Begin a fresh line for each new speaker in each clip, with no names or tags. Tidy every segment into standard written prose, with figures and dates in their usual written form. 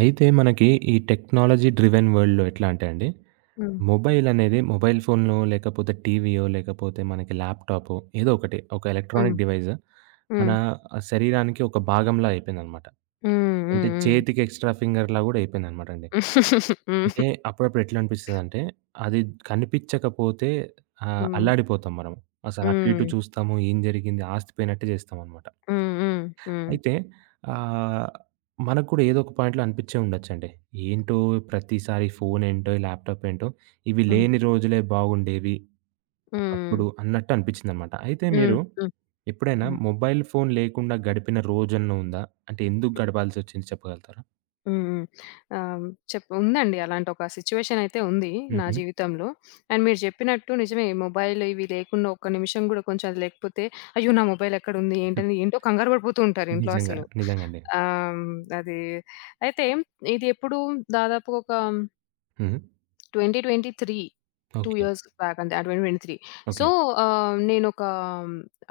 అయితే మనకి ఈ టెక్నాలజీ డ్రివెన్ వరల్డ్‌లో ఎట్లా అంటే అండి,
హ్మ్.
మొబైల్ అనేది మొబైల్ ఫోన్‌లో లేకపోతే టీవీయో, లేకపోతే మనకి ల్యాప్‌టాపో ఏదో ఒకటి ఒక
హ్మ్.
ఎలక్ట్రానిక్ డివైస్ మన
హ్మ్.
శరీరానికి ఒక భాగంలా అయిపోయిందనమాట.
హ్మ్.
అంటే
హ్మ్. హ్మ్.
చేతికి ఎక్స్ట్రా ఫింగర్‌లా గూడా అయిపోయిందనమాట అండి. అంటే అప్పుడప్పుడు ఎట్లా అనిపిస్తదంటే, అది కనిపించకపోతే
హ్మ్.
అల్లాడిపోతాం మనం. అసలు అటు ఇటు
హ్మ్.
చూస్తాము ఏం జరిగింది ఆస్తిపోయినట్టే చేస్తామనమాట.
హ్మ్. హ్మ్. హ్మ్. హ్మ్.
అయితే ఆహ్, మనకు కూడా ఏదో ఒక పాయింట్‌లో అనిపించే ఉండొచ్చండి. ఏంటో ప్రతిసారి ఫోనేంటో, ల్యాప్‌టాప్ ఏంటో ఇవి
హ్మ్.
లేని రోజులే బాగుండేవి
హ్మ్.
ఒకప్పుడు అన్నట్టు అనిపించిందనమాట. అయితే
హ్మ్.
మీరు
హ్మ్.
ఎప్పుడైనా
హ్మ్.
మొబైల్ ఫోన్ లేకుండా గడిపిన రోజన్నా ఉందా? అంటే ఎందుకు గడపాల్సొచ్చింది చెప్పగలుగుతారా?
హ్మ్. ఆహ్, చెప్పు ఉందండి అలాంటి ఒక సిట్యుయేషన్ అయితే ఉంది నా
హుహు.
జీవితంలో. అండ్ మీరు చెప్పినట్టు నిజమే, మొబైల్ ఇవి లేకుండా ఒక్క నిమిషం గూడా, కొంచెం అది లేకపోతే అయ్యో నా మొబైల్ ఎక్కడుంది ఏంటని ఏంటో కంగారు పడిపోతూ ఉంటారు ఇంట్లో
నిజంగా.
అసలు.
నిజంగా అండి.
ఆహ్, అది అయితే ఇది ఎప్పుడు దాదాపు ఒక
హ్మ్.
2023, 2
ఓకే.
ఇయర్స్ బ్యాక్ అంతే. ఆ, 2023. So,
okay.
నేనొక,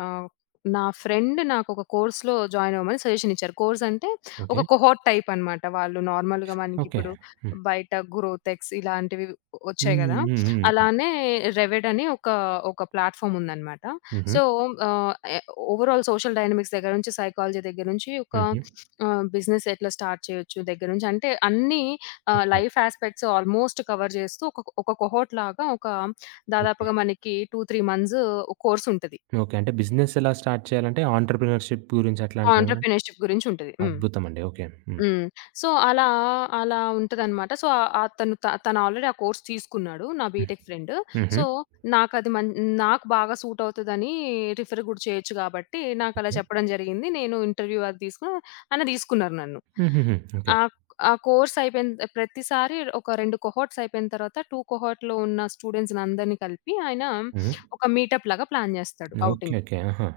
ఆహ్, నా ఫ్రెండ్ నాకొక కోర్స్‌లో జాయిన్ అవ్వమని సజెషన్ ఇచ్చారు. కోర్స్ అంటే
ఓకే.
ఒక కొహోర్ట్ టైప్ అనమాట. వాళ్ళు నార్మల్‌గా
ఓకే.
మనకిప్పుడు
హ్మ్.
బయట గ్రోతెక్స్ ఇలాంటివి వచ్చాయి
హ్మ్.
గదా.
హ్మ్. హ్మ్.
అలానే రెవెడ్ అని ఒక, ఒక ప్లాట్‌ఫామ్ ఉందనమాట.
హుహు.
సో, ఆహ్, ఎ ఓవరాల్ సోషల్ డైనమిక్స్ దగ్గర నుంచి, సైకాలజీ దగ్గర నుంచి, ఒక
హుహు.
బిజినెస్ ఎట్లా స్టార్ట్ చేయొచ్చు దగ్గర నుంచి అంటే అన్నీ
okay.
Life aspects almost cover చేస్తూ ఒక ఒక కోహోర్ట్ లాగా ఒక
ఓకే.
దాదాపుగా మనకి 2, 3 మంత్స్ కోర్స్ ఉంటది.
ఓకే. అంటే బిజినెస్ ఎలా స్టార్ట్ చేయాలంటే ఆంటర్‌ప్రిన్యూర్‌షిప్ గురించి అట్లాంటివేమన్నా
ఆంటర్‌ప్రెన్యూర్‌షిప్ గురించి ఉంటది. హ్మ్.
అద్భుతమండి. ఓకే. హ్మ్.
హ్మ్. సో, అలా అలా ఉంటదనమాట. సో, తను ఆల్రెడీ ఆ కోర్స్ తీసుకున్నాడు నా
హ్మ్.
BTech friend.
హుహు.
సో, నాకది మన్ నాకు బాగా సూట్ అవుతదని, రిఫర్ గూడా చేయొచ్చు గాబట్టి నాకలా
ఓకే.
చెప్పడం జరిగింది. నేను ఇంటర్వ్యూ అది తీసుకుని ఆయన తీసుకున్నారు నన్ను.
హుహుహు. ఓకే.
ఆ ఆ కోర్స్ అయిపోయిన ప్రతిసారి ఒక 2 కొహోర్ట్స్ అయిపోయిన తర్వాత, 2 కొహోర్ట్‌లో ఉన్న స్టూడెంట్స్‌ని అందరిని కలిపి ఆయన
హ్మ్.
ఒక మీటప్ లాగా ప్లాన్ జేస్తాడు
ఓకే.
ఔటింగ్‌కి.
ఓకే. ఆహా!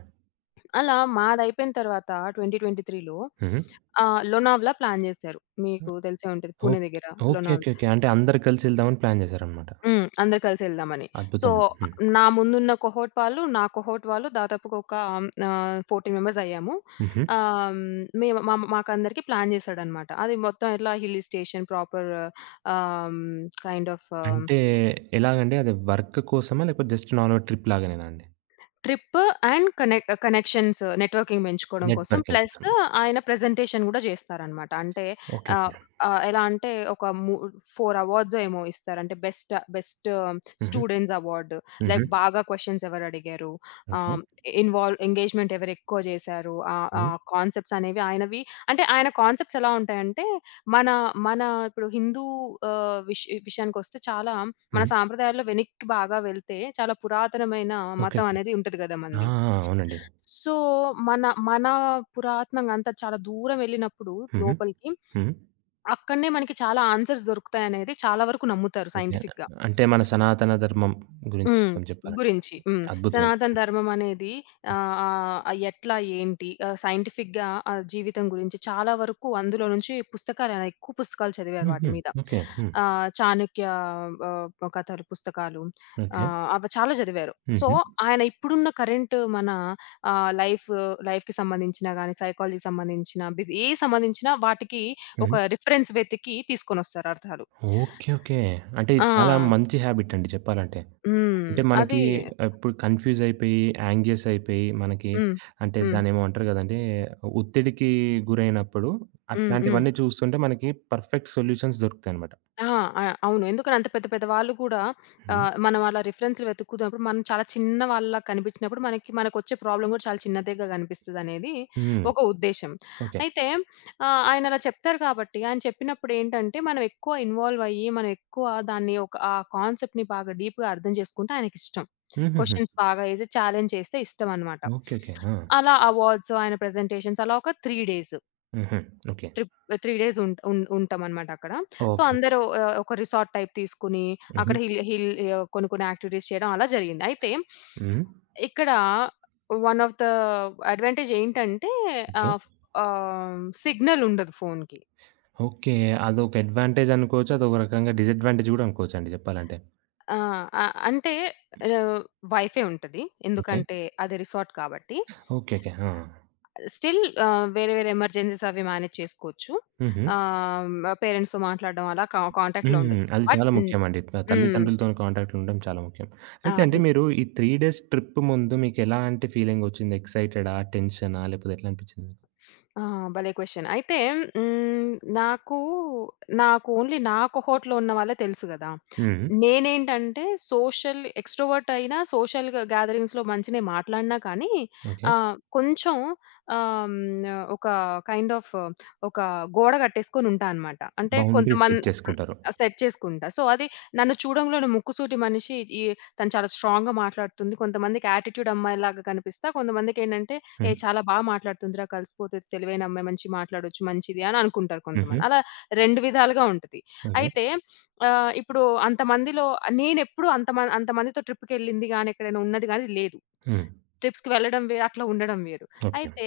అలా మాదయిపోయిన తర్వాత 2023లో
హ్మ్.
లోనావలా ప్లాన్ జేశారు. మీకు తెలిసే ఉంటది
ఓహ్!
పూణే దగ్గర
ఓకే.
లోనావలా.
ఓకే. ఓకే. అంటే అందరూ కలిసి వెళ్దామని ప్లాన్ చేశారనమాట.
హ్మ్, అందరూ కలిసెళ్దామని. సో,
అద్భుతమండి. హ్మ్.
నా ముందున్న కొహోర్ట్ వాళ్ళు, నా కొహోర్ట్ వాళ్ళు దాదాపుగా ఒక 14 మెంబర్స్ అయ్యాము.
హుహు.
మేము మా మాకందరికీ ప్లాన్ జేశాడనమాట. అది మొత్తం ఎట్లా హిల్ స్టేషన్ ప్రాపర్ ఆహ్, హ్మ్, కైండ్ ఆఫ్
అంటే ఎలాగండి? అది వర్క్ కోసమా? లేకపోతే జస్ట్ నార్మల్ ట్రిప్ లాగానేనా అండి?
ట్రిప్ అండ్ కనెక్షన్స్ నెట్వర్కింగ్ పెంచుకోవడం కోసం.
నెట్‌వర్కింగ్
ప్లస్
కోసం.
ఆయన ప్రెజెంటేషన్ గూడా చేస్తారనమాట. అంటే
ఓకే.
ఆహ్,
ఓకే.
ఆహ్, ఎలా అంటే ఒక ము 4 అవార్డ్సో ఏమో ఇస్తారు. అంటే బెస్ట్ బెస్ట్
హుహు.
స్టూడెంట్స్ అవార్డ్,
హుహు.
లైక్ బాగా క్వెషన్స్ ఎవరు అడిగారు,
ఓకే.
ఆహ్, ఇన్వాల్వ్ ఎంగేజ్‌మెంట్ ఎవరు ఎక్కువ చేశారు. ఆహ్,
హ్మ్.
ఆహ్, కాన్సెప్ట్స్ అనేవి ఆయనవి, అంటే ఆయన కాన్సెప్ట్స్ ఎలా ఉంటాయంటే మన మన ఇప్పుడు హిందూ ఆహ్, విష్ విషయానికొస్తే చాలా మన
హ్మ్.
సాంప్రదాయాల్లో వెనక్కి బాగా వెళ్తే చాలా పురాతనమైన
ఓకే.
మతం
ఓకే.
అనేది ఉంటది కదా
ఆ!
మనది.
ఆ! అవునండి.
సో, మన మన పురాతనంగా అంతా చాలా దూరం వెళ్ళినప్పుడు
హుహు.
లోపలికి,
హ్మ్.
అక్కడనే మనకి చాలా ఆన్సర్స్ దొరుకుతాయనేది చాలా వరకు నమ్ముతారు
ఓకే.
సైంటిఫిక్‌గా.
అంటే మన సనాతన ధర్మం గురించి
హ్మ్,
మొత్తం చెప్పారండి.
గురించి. హ్మ్.
అద్భుతమండి.
సనాతన ధర్మం అనేది ఆహ్, ఆహ్, ఎట్లా, ఏంటి ఆహ్, సైంటిఫిక్‌గా ఆ జీవితం గురించి చాలా వరకు అందులో నుంచి పుస్తకాలు, ఎక్కువ పుస్తకాలు చదివారు వాటి
హుహు.
మీద.
ఓకే. హ్మ్.
చాణక్య కథలు, పుస్తకాలు,
ఓకే.
అవి చాలా చదివారు. సో,
హుహు.
ఆయన ఇప్పుడున్న కరెంట్ మన ఆహ్, లైఫ్ లైఫ్‌కి సంబంధించిన గాని, సైకాలజీకి సంబంధించిన బిజ్ ఏ సంబంధించిన వాటికి ఒక
హ్మ్.
రిఫరెన్స్ వెతికి తీసుకొనొస్తారు అర్థాలు.
ఓకే. ఓకే. అంటే ఇది చాలా
ఆ,
మంచి హాబిట్ అండి చెప్పాలంటే.
హ్మ్,
అంటే
అది
మనకి ఇప్పుడు కన్‌ఫ్యూజ్ అయిపోయి, యాంగ్జియస్ అయిపోయి మనకి
హ్మ్.
అంటే
హ్మ్.
దాన్నేమో అంటారు గదండీ! ఒత్తిడికి గురైనప్పుడు
హ్మ్. హ్మ్.
అట్లాంటివన్నీ చూస్తుంటే మనకి పర్ఫెక్ట్ సొల్యూషన్స్ దొరుకుతాయన్నమాట.
ఆ, ఆ, అవును. ఎందుకని అంత పెద్ద పెద్ద వాళ్ళు కూడా
హ్మ్.
మనం అలా రిఫరెన్స్‌లు వెతుకుతున్నప్పుడు మనం చాలా చిన్న వాళ్ళలా కనిపించినప్పుడు మనకొచ్చే ప్రాబ్లమ్ కూడా చాలా చిన్నదిగా కనిపిస్తదనేది
హ్మ్.
ఒక ఉద్దేశ్యం.
ఓకే.
అయితే ఆయన అలా చెప్తారు కాబట్టి ఆయన చెప్పినప్పుడు ఏంటంటే మనం ఎక్కువ ఇన్వాల్వ్ అయ్యి మనం ఎక్కువ దాన్ని ఒక ఆ కాన్సెప్ట్‌ని బాగా డీప్‌గా అర్థం చేసుకుంటే ఆయనకిష్టం.
హుహుహు.
క్వెషన్స్ బాగా ఏసి ఛాలెంజ్ చేస్తే ఇష్టమనమాట.
ఓకే. ఓకే. ఆ!
అలా అవార్డ్స్, ఆయన ప్రెజెంటేషన్స్ అలా ఒక 3 డేస్.
హుహు. ఓకే.
ట్రిప్ 3 డేస్ ఉంట్ ఉం ఉంటామనమాట అక్కడ. So,
okay. ఓకే.
అందరూ ఒక రిసార్ట్ టైప్ తీసుకొని
హుహు.
అక్కడ హిల్ హిల్ కొన్ని కొన్ని యాక్టివిటీస్ చేయడం అలా జరిగింది. అయితే
హ్మ్.
ఇక్కడ వన్ ఆఫ్ ద అడ్వాంటేజ్ ఏంటంటే
ఓకే.
ఆహ్, ఫ్ సిగ్నల్ ఉండదు ఫోన్‌కి.
ఓకే. అదొక అడ్వాంటేజ్ అనుకోవచ్చు. అదొక రకంగా డిసడ్వాంటేజ్ గూడా అనుకోవచ్చండి చెప్పాలంటే.
ఆ! అ అంటే ఆహ్, వైఫై ఉంటది.
ఓకే.
ఎందుకంటే అది రిసార్ట్ కాబట్టి.
ఓకే. ఓకే. ఆ!
స్టిల్ వేరే వేరే ఎమర్జెన్సీస్ అవి మేనేజ్ చేసుకోవచ్చు.
హుహు.
ఆహ్, పేరెంట్స్‌తో మాట్లాడడం అలా కాంటాక్ట్‌లో
హ్మ్.
ఉండొచ్చు.
అది
బట్
చాలా
హ్మ్.
ముఖ్యమండి.
హ్మ్.
తల్లిదండ్రులతోని కాంటాక్ట్‌లో ఉండడం చాలా ముఖ్యం.
ఆ.
అయితే అండి
హ్మ్.
మీరు ఈ 3 డేస్ ట్రిప్ ముందు మీకెలాంటి ఫీలింగొచ్చింది? ఎక్సైటెడా? టెన్షనా? లేపోతే ఎట్లా అనిపిచ్చింది మీకు?
ఆ, భలే క్వెషన్. అయితే హ్మ్, నాకు, నాకు ఓన్లీ నా కొహోర్ట్‌లో ఉన్న వాళ్ళే తెలుసు గదా.
హ్మ్.
నేనేంటంటే సోషల్ ఎక్స్‌ట్రోవర్ట్ అయినా, సోషల్‌గా గ్యాదరింగ్స్‌లో మంచినే మాట్లాడినా కానీ
ఓకే.
కొంచెం ఆహ్, హ్మ్, ఒక కైండ్ ఆఫ్ ఒక గోడ కట్టేసుకొని ఉంటా అన్నమాట. అంటే
బౌండరీస్
కొంతమంది
సెట్
హ్మ్,
చేసుకుంటారు.
సెట్ చేసుకుంటా. సో, అది నన్ను చూడంలోనే ముక్కుసూటి మనిషి, తను చాలా స్ట్రాంగ్‌గా మాట్లాడుతుంది, కొంతమందికి యాటిట్యూడ్ అమ్మాయిలాగా కనిపిస్తా. కొంతమందికేంటంటే ఏ
హ్మ్.
చాలా బా మాట్లాడుతుందిరా, కలిసిపోతది, తెలివైన అమ్మాయి, మంచిగా మాట్లాడొచ్చు, మంచిది అని అనుకుంటారు
హుహు.
కొంతమంది. అలా 2 విధాలుగా ఉంటది.
ఓకే.
అయితే ఇప్పుడు అంతమందిలో నేనెప్పుడు అంతమందితో ట్రిప్‌కెళ్ళింది గాని, ఎక్కడైనా ఉన్నది గాని లేదు.
హ్మ్.
ట్రిప్స్‌కి వెళ్ళడం వేరు, అట్లా ఉండడం వేరు.
ఓకే.
అయితే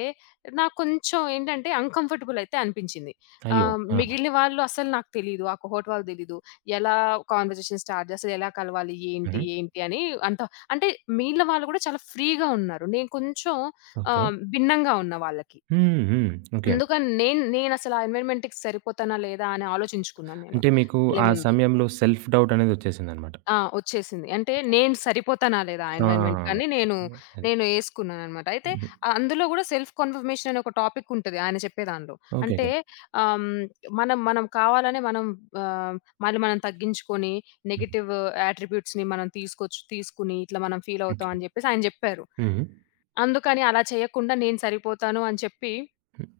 నాకు కొంచెం ఏంటంటే అన్‌కంఫర్టబుల్ అయితే అనిపించింది.
అయ్యో! ఆ!
మిగిలిన వాళ్ళు అసలు నాకు తెలీదు, ఆ కోహోర్ట్ వాళ్ళు తెలీదు. ఎలా కాన్వర్జేషన్ స్టార్ట్ చేస్తారు? ఎలా కలవాలి?
హుహు.
ఏంటి? ఏంటి? అని, అంత అంటే మిగిలిన వాళ్ళు కూడా చాలా ఫ్రీగా ఉన్నారు. నేను కొంచెం
ఓకే.
భిన్నంగా ఉన్న వాళ్ళకి.
హ్మ్. హ్మ్. ఓకే.
అందుకని నేనసలు ఆ ఎన్విరాన్మెంట్‌కి సరిపోతానా లేదా అని ఆలోచించుకున్నాను నేను
అంటే మీకు
ఎళ్ళే
ఆ
ముందు.
సమయంలో సెల్ఫ్ డౌట్ అనేదొచ్చేసిందనమాట.
ఆ, వచ్చేసింది. అంటే నేను సరిపోతానా లేదా ఆ
ఆ!
ఎన్విరాన్మెంట్‌కని నేను,
అదే.
నేను ఏసుకున్నాననమాట. అయితే ఆ అందులో గూడా సెల్ఫ్ కన్ఫర్మేషన్ అనే ఒక టాపిక్ ఉంటది ఆయన చెప్పే దానిలో.
ఓకే.
అంటే
ఓకే.
ఆహ్, హ్మ్, మనం మనం కావాలనే మనం ఆహ్, మళ్ళీ మనం తగ్గించుకొని
హ్మ్.
నెగెటివ్ యాట్రిబ్యూట్స్‌ని మనం తీసుకొని ఇట్లా మనం ఫీల్
ఓకే.
అవుతాం అని జెప్పేసి ఆయన జెప్పారు.
హ్మ్.
అందుకని అలా చేయకుండా నేను సరిపోతాను అని చెప్పి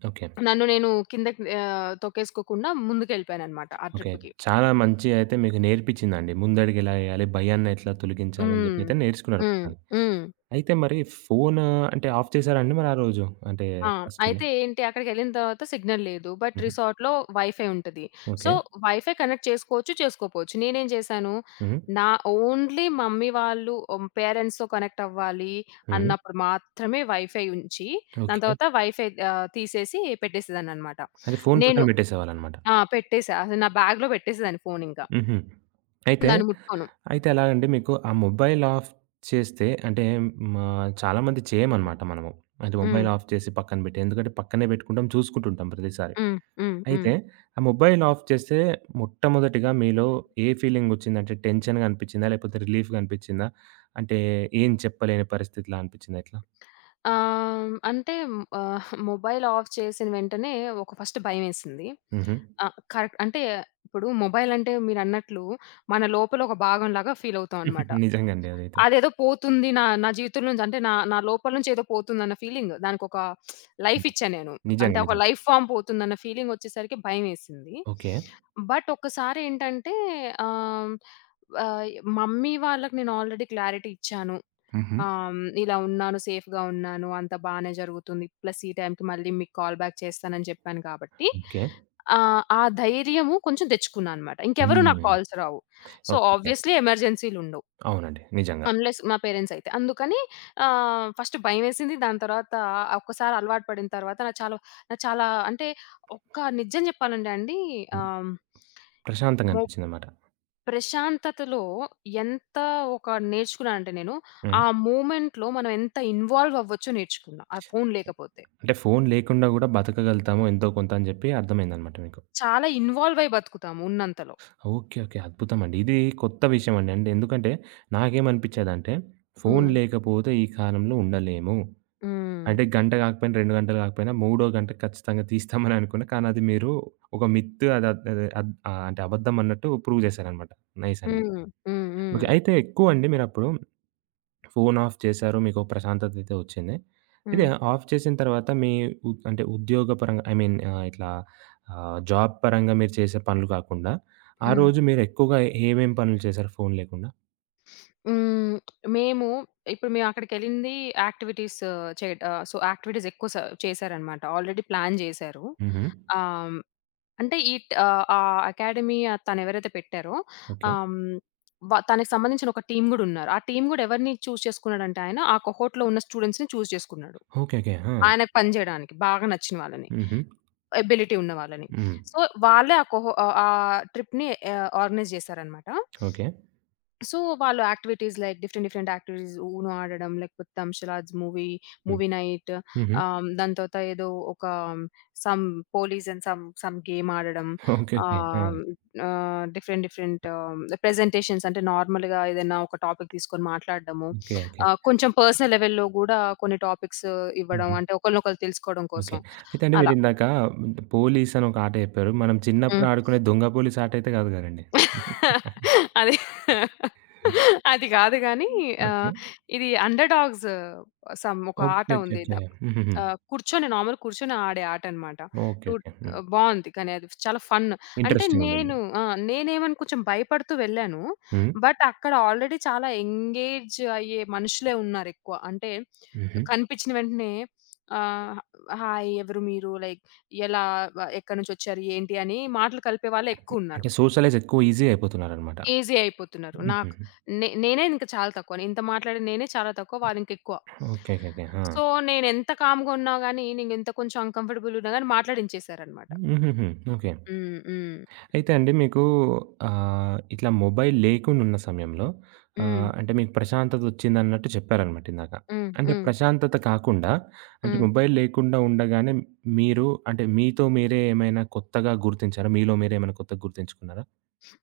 ఓకే.
నన్ను నేను కిందకి తొక్కేసుకోకుండా ముందుకెళ్ళిపోయాననమాట ఆ
ఓకే.
ట్రిప్‌కి.
చాలా మంచి అయితే మీకు నేర్పించిందండి. ముందడుగెలా ఎయాలి, భయాన్ని ఎట్లా తొలగించాలని జెప్పి
హ్మ్.
అయితే నేర్చుకున్నారు
హ్మ్.
మొత్తానికి.
హ్మ్.
అయితే మరి ఫోను అంటే ఆఫ్ చేసారా అండి మరి ఆ రోజు? అంటే
ఆ,
ఫస్ట్ డే.
అయితే ఏంటి, అక్కడికెళ్ళిన తర్వాత సిగ్నల్ లేదు. బట్
హుహు.
రిసార్ట్‌లో వైఫై ఉంటది. So,
okay.
వైఫై కనెక్ట్ చేసుకోవచ్చు, చేసుకోపోవచ్చు. నేనేం చేశాను,
హ్మ్.
నా ఓన్లీ మమ్మీ వాళ్ళు హ్మ్, పేరెంట్స్‌తో కనెక్ట్ అవ్వాలి
హ్మ్.
అన్నప్పుడు మాత్రమే వైఫై ఉంచి, దాని
ఓకే.
తర్వాత వైఫై తీసేసి పెట్టేసేదాన్ననమాట.
అయితే ఫోను పక్కన
నేను
పెట్టేసేవాళ్ళనమాట.
ఆ, పెట్టేసా. అసలు నా బ్యాగ్‌లో పెట్టేసేదాన్ని ఫోనింకా.
హుహు. అయితే,
దాన్ని ముట్టుకోను.
అయితే ఎలాగండి మీకు ఆ మొబైల్ ఆఫ్ చేస్తే అంటే మా చాలామంది చేయమనమాట మనము. అంటే
హ్మ్.
మొబైల్ ఆఫ్ చేసి పక్కన పెట్టి ఎందుకంటే పక్కనే పెట్టుకుంటాం చూసుకుంటుంటాం ప్రతిసారి.
హ్మ్. హ్మ్. హ్మ్.
అయితే ఆ మొబైల్ ఆఫ్ చేస్తే మొట్టమొదటిగా మీలో ఏ ఫీలింగొచ్చింది? అంటే టెన్షన్‌గా అనిపిచ్చిందా? లేకపోతే రిలీఫ్‌గా అనిపిచ్చిందా? అంటే ఏం చెప్పలేని పరిస్థితిలా అనిపిచ్చిందా? ఎట్లా?
అంటే మొబైల్ ఆఫ్ చేసిన వెంటనే ఒక ఫస్ట్ భయమేసింది.
హుహు.
ఆ, కరెక్ట్. అంటే ఇప్పుడు మొబైల్ అంటే మీరన్నట్లు మన లోపల ఒక భాగంలాగా ఫీల్ అవుతాం అన్నమాట.
నిజంగా అండి అదైతే.
అదేదో పోతుంది నా నా జీవితం నుంచి అంటే నా నా లోపల నుంచి ఏదో పోతుందన్న ఫీలింగ్, దానికొక లైఫ్ ఇచ్చా నేను.
నిజంగా.
అంటే ఒక
నిజంగా.
లైఫ్ ఫార్మ్ పోతుందన్న ఫీలింగ్ వచ్చేసరికి భయమేసింది.
ఓకే.
బట్ ఒక్కసారి ఏంటంటే ఆహ్, ఆహ్, మమ్మీ వాళ్ళకి నేను ఆల్రెడీ క్లారిటీ ఇచ్చాను.
హుహు.
ఆహ్, హ్మ్. ఇలా ఉన్నాను, సేఫ్‌గా ఉన్నాను, అంతా బానే జరుగుతుంది, ప్లస్ ఈ టైంకి మళ్ళీ మీకు కాల్ బ్యాక్ చేస్తానని చెప్పాను కాబట్టి,
ఓకే.
ఆ ధైర్యము కొంచెం తెచ్చుకున్నా అనమాట. ఇంకెవరు నాకు
హ్మ్.
కాల్స్ రావు. సో,
ఓకేకే.
ఆబ్వియస్‌లీ ఎమర్జెన్సీలుండవు.
అవునండి. నిజంగా.
అన్‌లెస్ మా పేరెంట్స్ అయితే. అందుకని ఫస్ట్ భయమేసింది. దాని తర్వాత ఒక్కసారి అలవాటు పడిన తర్వాత నాకు చాలా, నాకు చాలా అంటే ఒక్క నిజం చెప్పాలంటే అండి,
హ్మ్.
ఆహ్,
ప్రశాంతంగా
మొ
అనిపిచ్చిందనమాట.
ప్రశాంతతలో ఎంత ఒక నేర్చుకున్నా అంటే నేను, ఆ
హ్మ్.
మూమెంట్‌లో మనం ఎంత ఇన్వాల్వ్ అవ్వచ్చో నేర్చుకున్నా, ఆ ఫోను లేకపోతే.
అంటే ఫోను లేకుండా గూడా బతకగలుగుతాము ఎంతో కొంత అని జెప్పి అర్థమైందనమాట మీకు.
చాలా ఇన్వాల్వ్ అయి బతుకుతాము ఉన్నంతలో.
ఓకే. ఓకే. అద్భుతమండి. ఇది కొత్త విషయమండి. అంటే ఎందుకంటే నాకేమనిపిచ్చేదంటే ఫోను
హ్మ్.
లేకపోతే ఈ కాలంలో ఉండలేము.
హ్మ్.
అంటే గంట గాకపోయినా, 2 గంటలు గాకపోయినా మూడో గంట ఖచ్చితంగా తీస్తామని అనుకున్నా. కానీ అది మీరు ఒక మిత్ అది అద్ అద్ ఆహ్, అంటే అబద్ధమన్నట్టు ప్రూవ్ జేశారనమాట. నైస్ అండి.
హ్మ్. హ్మ్. హ్మ్.
ఓకే. అయితే ఎక్కువండి మీరప్పుడు ఫోన్ ఆఫ్ చేశారు. మీకో ప్రశాంతతయితే ఒచ్చింది. ఇది
హ్మ్.
ఆఫ్ చేసిన తర్వాత మీ అంటే ఉద్యోగపరంగా ఐ మీన్ ఇట్లా జాబ్ పరంగా మీరు చేసే పనులు కాకుండా, ఆ
హ్మ్.
రోజు మీరెక్కువగా ఏమేం పనులు చేశారు ఫోన్ లేకుండా?
హ్మ్. మేము ఇప్పుడు మేము అక్కడికెళ్ళింది యాక్టివిటీస్ సో, యాక్టివిటీస్ ఎక్కువ స చేశారనమాట. ఆల్రెడీ ప్లాన్ జేశారు.
హుహు.
ఆహ్ అంటే ఈ ట్ ఆహ్, ఆ అకాడమీ తనెవరైతే పెట్టారో,
ఓకే.
ఆహ్, హ్మ్. వ తనకి సంబంధించిన ఒక టీమ్ గూడా ఉన్నారు. ఆ టీమ్ గూడా ఎవరిని చూజ్ చేసుకున్నాడంటే ఆయన, ఆ కోహోర్ట్‌లో ఉన్న స్టూడెంట్స్‌ని చూజ్ చేసుకున్నాడు.
ఓకే. ఓకే. ఆ!
ఆయనకు పని జేయడానికి బాగా నచ్చిన వాళ్ళని,
హుహు.
ఎబిలిటీ ఉన్న వాళ్ళని.
హ్మ్.
సో, వాళ్ళే ఆ ట్రిప్‌ని ఆర్గనైజ్ జేశారనమాట.
ఓకే.
సో, వాళ్ళు activities, like different different activities, Uno ఆడడం, లేకపోతే తంషలాజ్ మూవీ,
హ్మ్.
మూవీ నైట్,
హుహు.
దాని తర్వాత ఏదో ఒక some police and some some game ఆడడం.
ఓకే. ఓకే. ఆ!
ఆహ్, ఆహ్, డిఫరెంట్ డిఫరెంట్ ప్రెజెంటేషన్స్, అంటే నార్మల్‌గా ఏదైనా ఒక టాపిక్ తీసుకొని మాట్లాడడము.
ఓకే. ఓకే.
కొంచెం పర్సనల్ లెవెల్‌లో గూడా కొన్ని టాపిక్స్ ఇవ్వడం,
హుహు.
అంటే ఒకళ్ళనొకళ్ళు తెలుసుకోవడం
ఓకే.
కోసం
అయితే అండి
అలా.
మీరిందాక పోలీస్ అని ఒక ఆట చెప్పారు. మనం చిన్నప్పుడు
హ్మ్.
ఆడుకునే దొంగ పోలీస్ ఆటయితే కాదు కదండీ!
అది అది కాదు గానీ
ఓకే.
ఆహ్, ఇది అండర్ డాగ్స్, సమ్ ఒక
ఓకే.
ఆట
ఓకే.
ఉంది.
ఓకే. హుహుహు.
కూర్చొని, నార్మల్ కూర్చొని ఆడే ఆటనమాట.
ఓకే.
Two
okay. హ్మ్.
బావుంది కానీ అది చాలా ఫన్. అంటే
ఇంట్రెస్టింగుండింది.
నేను ఆ, నేనేమని కొంచెం భయపడుతూ వెళ్ళాను.
హ్మ్.
బట్ అక్కడ ఆల్రెడీ చాలా ఎంగేజ్ అయ్యే మనుషులే ఉన్నారెక్కువ. అంటే
హుహు.
కనిపించిన వెంటనే ఆహ్, హాయ్, ఎవరు మీరు, లైక్ ఎలా, ఎక్కడి నుంచొచ్చారు, ఏంటి, అని మాటలు కలిపే వాళ్ళే ఎక్కువున్నారు.
అంటే సోషలైజ్ ఎక్కువ ఈజీ అయిపోతున్నారనమాట.
ఈజీ అయిపోతున్నారు. నాకు
హుహు.
నేనే ఇంక చాలా తక్కువ, ఇంత మాట్లాడే నేనే చాలా తక్కువ, వారింకెక్కువ.
ఓకే. ఓకే. ఓకే. ఆ!
సో, నేనెంత కామ్‌గా ఉన్నా గాని, నేనెంత కొంచెం అన్‌కంఫర్టబుల్ ఉన్నా గాని మాట్లాడించేసారనమాట.
హుహుహు. ఓకే.
హ్మ్. హ్మ్.
అయితే అండి మీకు ఇట్లా మొబైల్ లేకుండున్న సమయంలో
హ్మ్.
అంటే మీకు ప్రశాంతతొచ్చిందన్నట్టు చెప్పారనమాట ఇందాక.
హ్మ్.
అంటే
హ్మ్.
ప్రశాంతత కాకుండా అంటే
హ్మ్.
మొబైల్ లేకుండా ఉండగానే మీరు అంటే మీతో మీరే ఏమైనా కొత్తగా గుర్తించారా? మీలో మీరే ఏమైనా కొత్తగా గుర్తించుకున్నారా?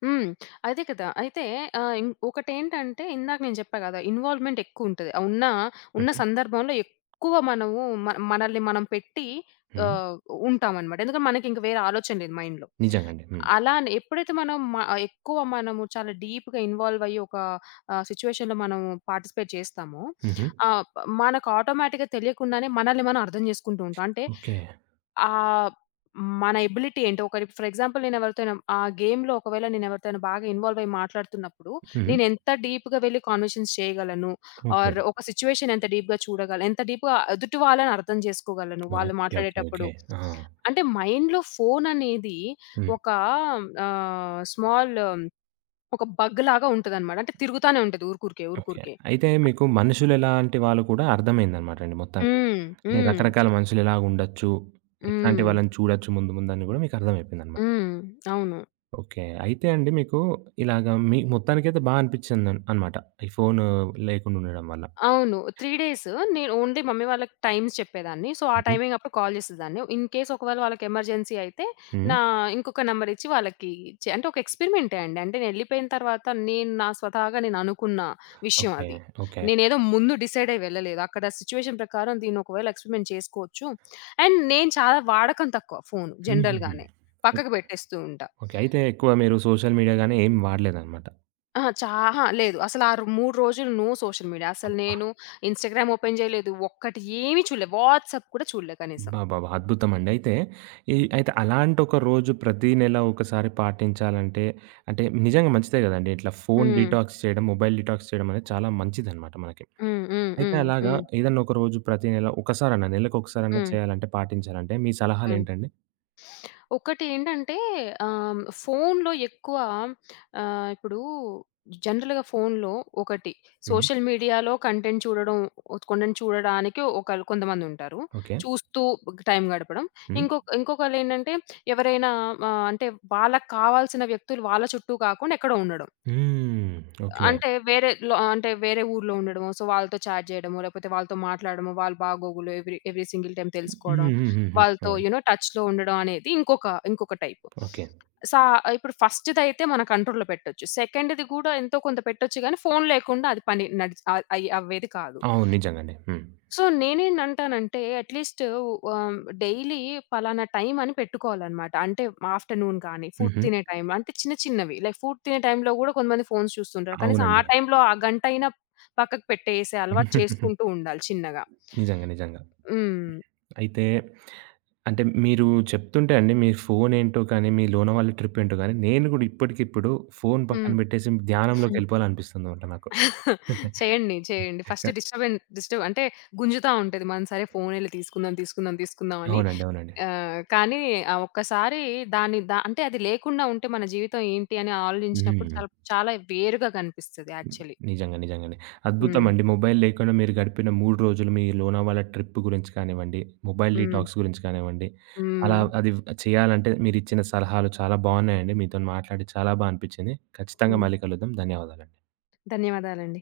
హ్మ్. అదే కదా. అయితే ఆహ్, ఇం ఒకటేంటంటే ఇందాక నేను చెప్పా గదా, ఇన్వాల్వ్‌మెంట్ ఎక్కువుంటది. ఉన్న
హుహు.
సందర్భంలో ఎక్కువ మనము మనల్ని మనం పెట్టి
హ్మ్.
ఆహ్, ఉంటామనమాట. ఎందుకంటే మనకింక వేరే ఆలోచన లేదు మైండ్‌లో.
నిజంగండి. హ్మ్.
అలానే ఎప్పుడైతే మనం మ ఎక్కువ మనము చాలా డీప్‌గా ఇన్వాల్వ్ అయ్యి ఒక సిట్యుయేషన్‌లో మనము పార్టిసిపేట్ చేస్తామో
హుహు.
ఆహ్, మనకు ఆటోమేటిక్‌గా తెలియకుండానే మనల్ని మనం అర్థం చేసుకుంటూ ఉంటాం. అంటే
ఓకే.
ఆహ్, మన ఎబిలిటీ ఏంటో, ఒకరి ఫర్ ఎగ్జాంపుల్ నేను ఎవరితోనైనా ఆ గేమ్‌లో ఒకవేళ నేను ఎవరితోనైనా బాగా ఇన్వాల్వ్ అయ్యి మాట్లాడుతున్నప్పుడు,
హుహు.
నేను ఎంత డీప్‌గా వెళ్లి కాన్వర్సేషన్స్ చేయగలను,
ఓకే.
ఆర్ ఒక సిట్యుయేషన్ ఎంత డీప్‌గా చూడగలను, ఎంత డీప్‌గా ఎదుటి వాళ్ళని అర్థం చేసుకోగలను వాళ్ళు
ఓకే. ఓకే.
మాట్లాడేటప్పుడు.
ఓకే. ఆ!
అంటే మైండ్‌లో ఫోన్ అనేది
హ్మ్.
ఒక ఆహ్, స్మాల్ ఒక బగ్ లాగా ఉంటదన్నమాట. అంటే తిరుగుతానే ఉంటది ఊరుకూరికే,
ఓకే.
ఊరుకూరికే.
అయితే మీకు మనుషులెలాంటి వాళ్ళు కూడా అర్థమైందనమాట అండి మొత్తానికి.
హ్మ్.
అంటే
హ్మ్.
రకరకాల మనుషులెలాగుండొచ్చు, ఎట్లాంటి
హ్మ్.
వాళ్ళని చూడొచ్చు ముందు ముందని గూడా మీకు అర్థమైపోయిందనమాట.
హ్మ్. అవును.
ఓకే. అయితే అండి మీకు ఇలాగ మీ మొత్తానికైతే బా అనిపిచ్చిందన్ అనమాట. ఈ ఫోను లేకుండా ఉండడం వల్ల.
అవును. 3 డేస్ నేను ఓన్లీ మమ్మీ వాళ్ళకి టైమ్స్ చెప్పేదాన్ని. సో, ఆ
హుహు.
టైమింగ్ అప్పుడు కాల్ చేసేదాన్ని. ఇన్ కేస్ ఒకవేళ వాళ్ళకి ఎమర్జెన్సీ అయితే
హ్మ్.
నా ఇంకొక నంబర్ ఇచ్చి వాళ్ళకి అంటే ఒక ఎక్స్‌పెరిమెంటే అండి. అంటే నేనెళ్ళిపోయిన తర్వాత నేను నా స్వతహాగా నేను అనుకున్న విషయం
ఓకే.
అది.
ఓకే.
నేనేదో ముందు డిసైడ్ అయ్యి వెళ్ళలేదు, అక్కడ సిట్యుయేషన్ ప్రకారం దీన్ని ఒకవేళ ఎక్స్‌పెరిమెంట్ చేసుకోవచ్చు. అండ్ నేను చాలా వాడకం తక్కువ ఫోను
హుహుహు.
జనరల్‌గానే. పక్కకు పెట్టేస్తూ ఉంటా.
ఓకే. అయితే ఎక్కువ మీరు సోషల్ మీడియా గాని ఏం వాడలేదనమాట.
అహా, చా అహా! లేదు. అసలు ఆ 3 రోజులు నో సోషల్ మీడియా. అసలు నేను ఇన్‌స్టాగ్రామ్ ఓపెన్ చేయలేదు, ఒక్కటి ఏమి చూడలే, వాట్సాప్ కూడా చూడలే కనీసం.
అబ్బబ్బబ్బా! అద్భుతమండి. అయితే ఈ అయితే అలాంటి ఒక రోజు ప్రతి నెల ఒకసారి పాటించాలంటే అంటే నిజంగా మంచిదే గదండీ! ఇట్లా ఫోను
హ్మ్.
డీటాక్స్ చేయడం, మొబైల్ డీటాక్స్ చేయడం అనేది చాలా మంచిదనమాట మనకి.
హ్మ్. హ్మ్.
అయితే
హ్మ్.
అలాగా
హ్మ్.
ఏదన్నా ఒక రోజు ప్రతి నెల ఒకసారన్నా నెలకొకసారన్నా
హ్మ్.
చేయాలంటే, పాటించాలంటే మీ
హ్మ్.
సలహాలేంటండి?
ఒకటేంటంటే ఫోనులో ఎక్కువ ఇప్పుడు జనరల్‌గా ఫోనులో ఒకటి,
హ్మ్.
సోషల్ మీడియాలో కంటెంట్ చూడడం, కొంటెంట్ చూడడానికి ఒకళ్ళు, కొంతమందుంటారు.
ఓకే.
చూస్తూ టైం గడపడం.
హ్మ్.
ఇంకొకళ్ళేంటంటే ఎవరైనా అంటే వాళ్ళకి కావాల్సిన వ్యక్తులు వాళ్ళ చుట్టూ కాకుండా ఎక్కడో ఉండడం.
హ్మ్. ఓకే.
అంటే వేరే లో అంటే వేరే ఊర్లో ఉండడమో, సో వాళ్ళతో చాట్ చేయడమో, లేకపోతే వాళ్ళతో మాట్లాడడమో, వాళ్ళ బాగోగులు ఎవ్రీ ఎవ్రీ సింగిల్ టైమ్
హ్మ్.
తెలుసుకోవడం,
హ్మ్. హ్మ్. హ్మ్.
వాళ్ళతో
అవునండి.
యూ నో టచ్‌లో ఉండడం అనేది ఇంకొక ఇంకొక టైపు.
ఓకే.
సా ఇప్పుడు ఫస్ట్‌దయితే మన కంట్రోల్‌లో పెట్టొచ్చు. సెకండ్‌ది కూడా ఎంతో కొంత పెట్టొచ్చు గానీ, ఫోను లేకుండా అది పని నడిచి ఆహ్, అయ్యి అవ్వేది కాదు.
అవును. నిజంగండి. హ్మ్.
సో నేనేంటంటానంటే, అట్‌లీస్ట్ ఆహ్, డైలీ పలానా టైం అని పెట్టుకోవాలనమాట. అంటే ఆఫ్టర్‌నూన్ కానీ, ఫుడ్
హుహు.
తినే టైం అంటే చిన్న చిన్నవి. లైక్ ఫుడ్ తినే టైంలో గూడా కొంతమంది ఫోన్స్ చూస్తుంటారు. కనీసం ఆ
అవునండి.
టైంలో ఆ గంటైనా పక్కకు పెట్టేసే అలవాటు చేసుకుంటూ ఉండాలి చిన్నగా.
నిజంగా. నిజంగా.
హ్మ్.
అయితే అంటే మీరు చెప్తుంటే అండి, మీ ఫోనేంటో కానీ, మీ లోనవాల ట్రిప్పేంటో గానీ, నేను గూడా ఇప్పటికిప్పుడు ఫోను
హ్మ్.
పక్కన బెట్టేసి ధ్యానంలోకెళ్ళిపోవాలనిపిస్తుందనమాట నాకు.
చేయండి. చేయండి. ఫస్ట్
క
డిస్టర్బెన్ డిస్టర్బ్ అంటే గుంజుతా ఉంటది. మన సరే ఫోన్ ఎళ్లి తీసుకుందాం, తీసుకుందాం, తీసుకుందాం అని.
అవునండి. అవునండి.
కానీ ఆ ఒక్కసారి దాని దా అంటే అది లేకుండా ఉంటే మన జీవితం ఏంటి అని ఆలోచించినప్పుడు
హ్మ్.
చాలా చాలా వేరుగా కనిపిస్తది యాక్చువల్లీ.
నిజంగా. నిజంగండి.
హ్మ్.
అద్భుతమండి. మొబైల్ లేకుండా మీరు గడిపిన 3 రోజులు మీ లోనావాల ట్రిప్ గురించి కానివ్వండి, మొబైల్
హ్మ్.
డీటాక్స్ గురించి కానివ్వండి, అలా
హ్మ్.
అది చేయాలంటే మీరిచ్చిన సలహాలు చాలా బావున్నాయండి. మీతోని మాట్లాడి చాలా బా అనిపిచ్చింది. ఖచ్చితంగా
హ్మ్.
మళ్ళీ కలుద్దాం. ధన్యవాదాలండి.
ధన్యవాదాలండి.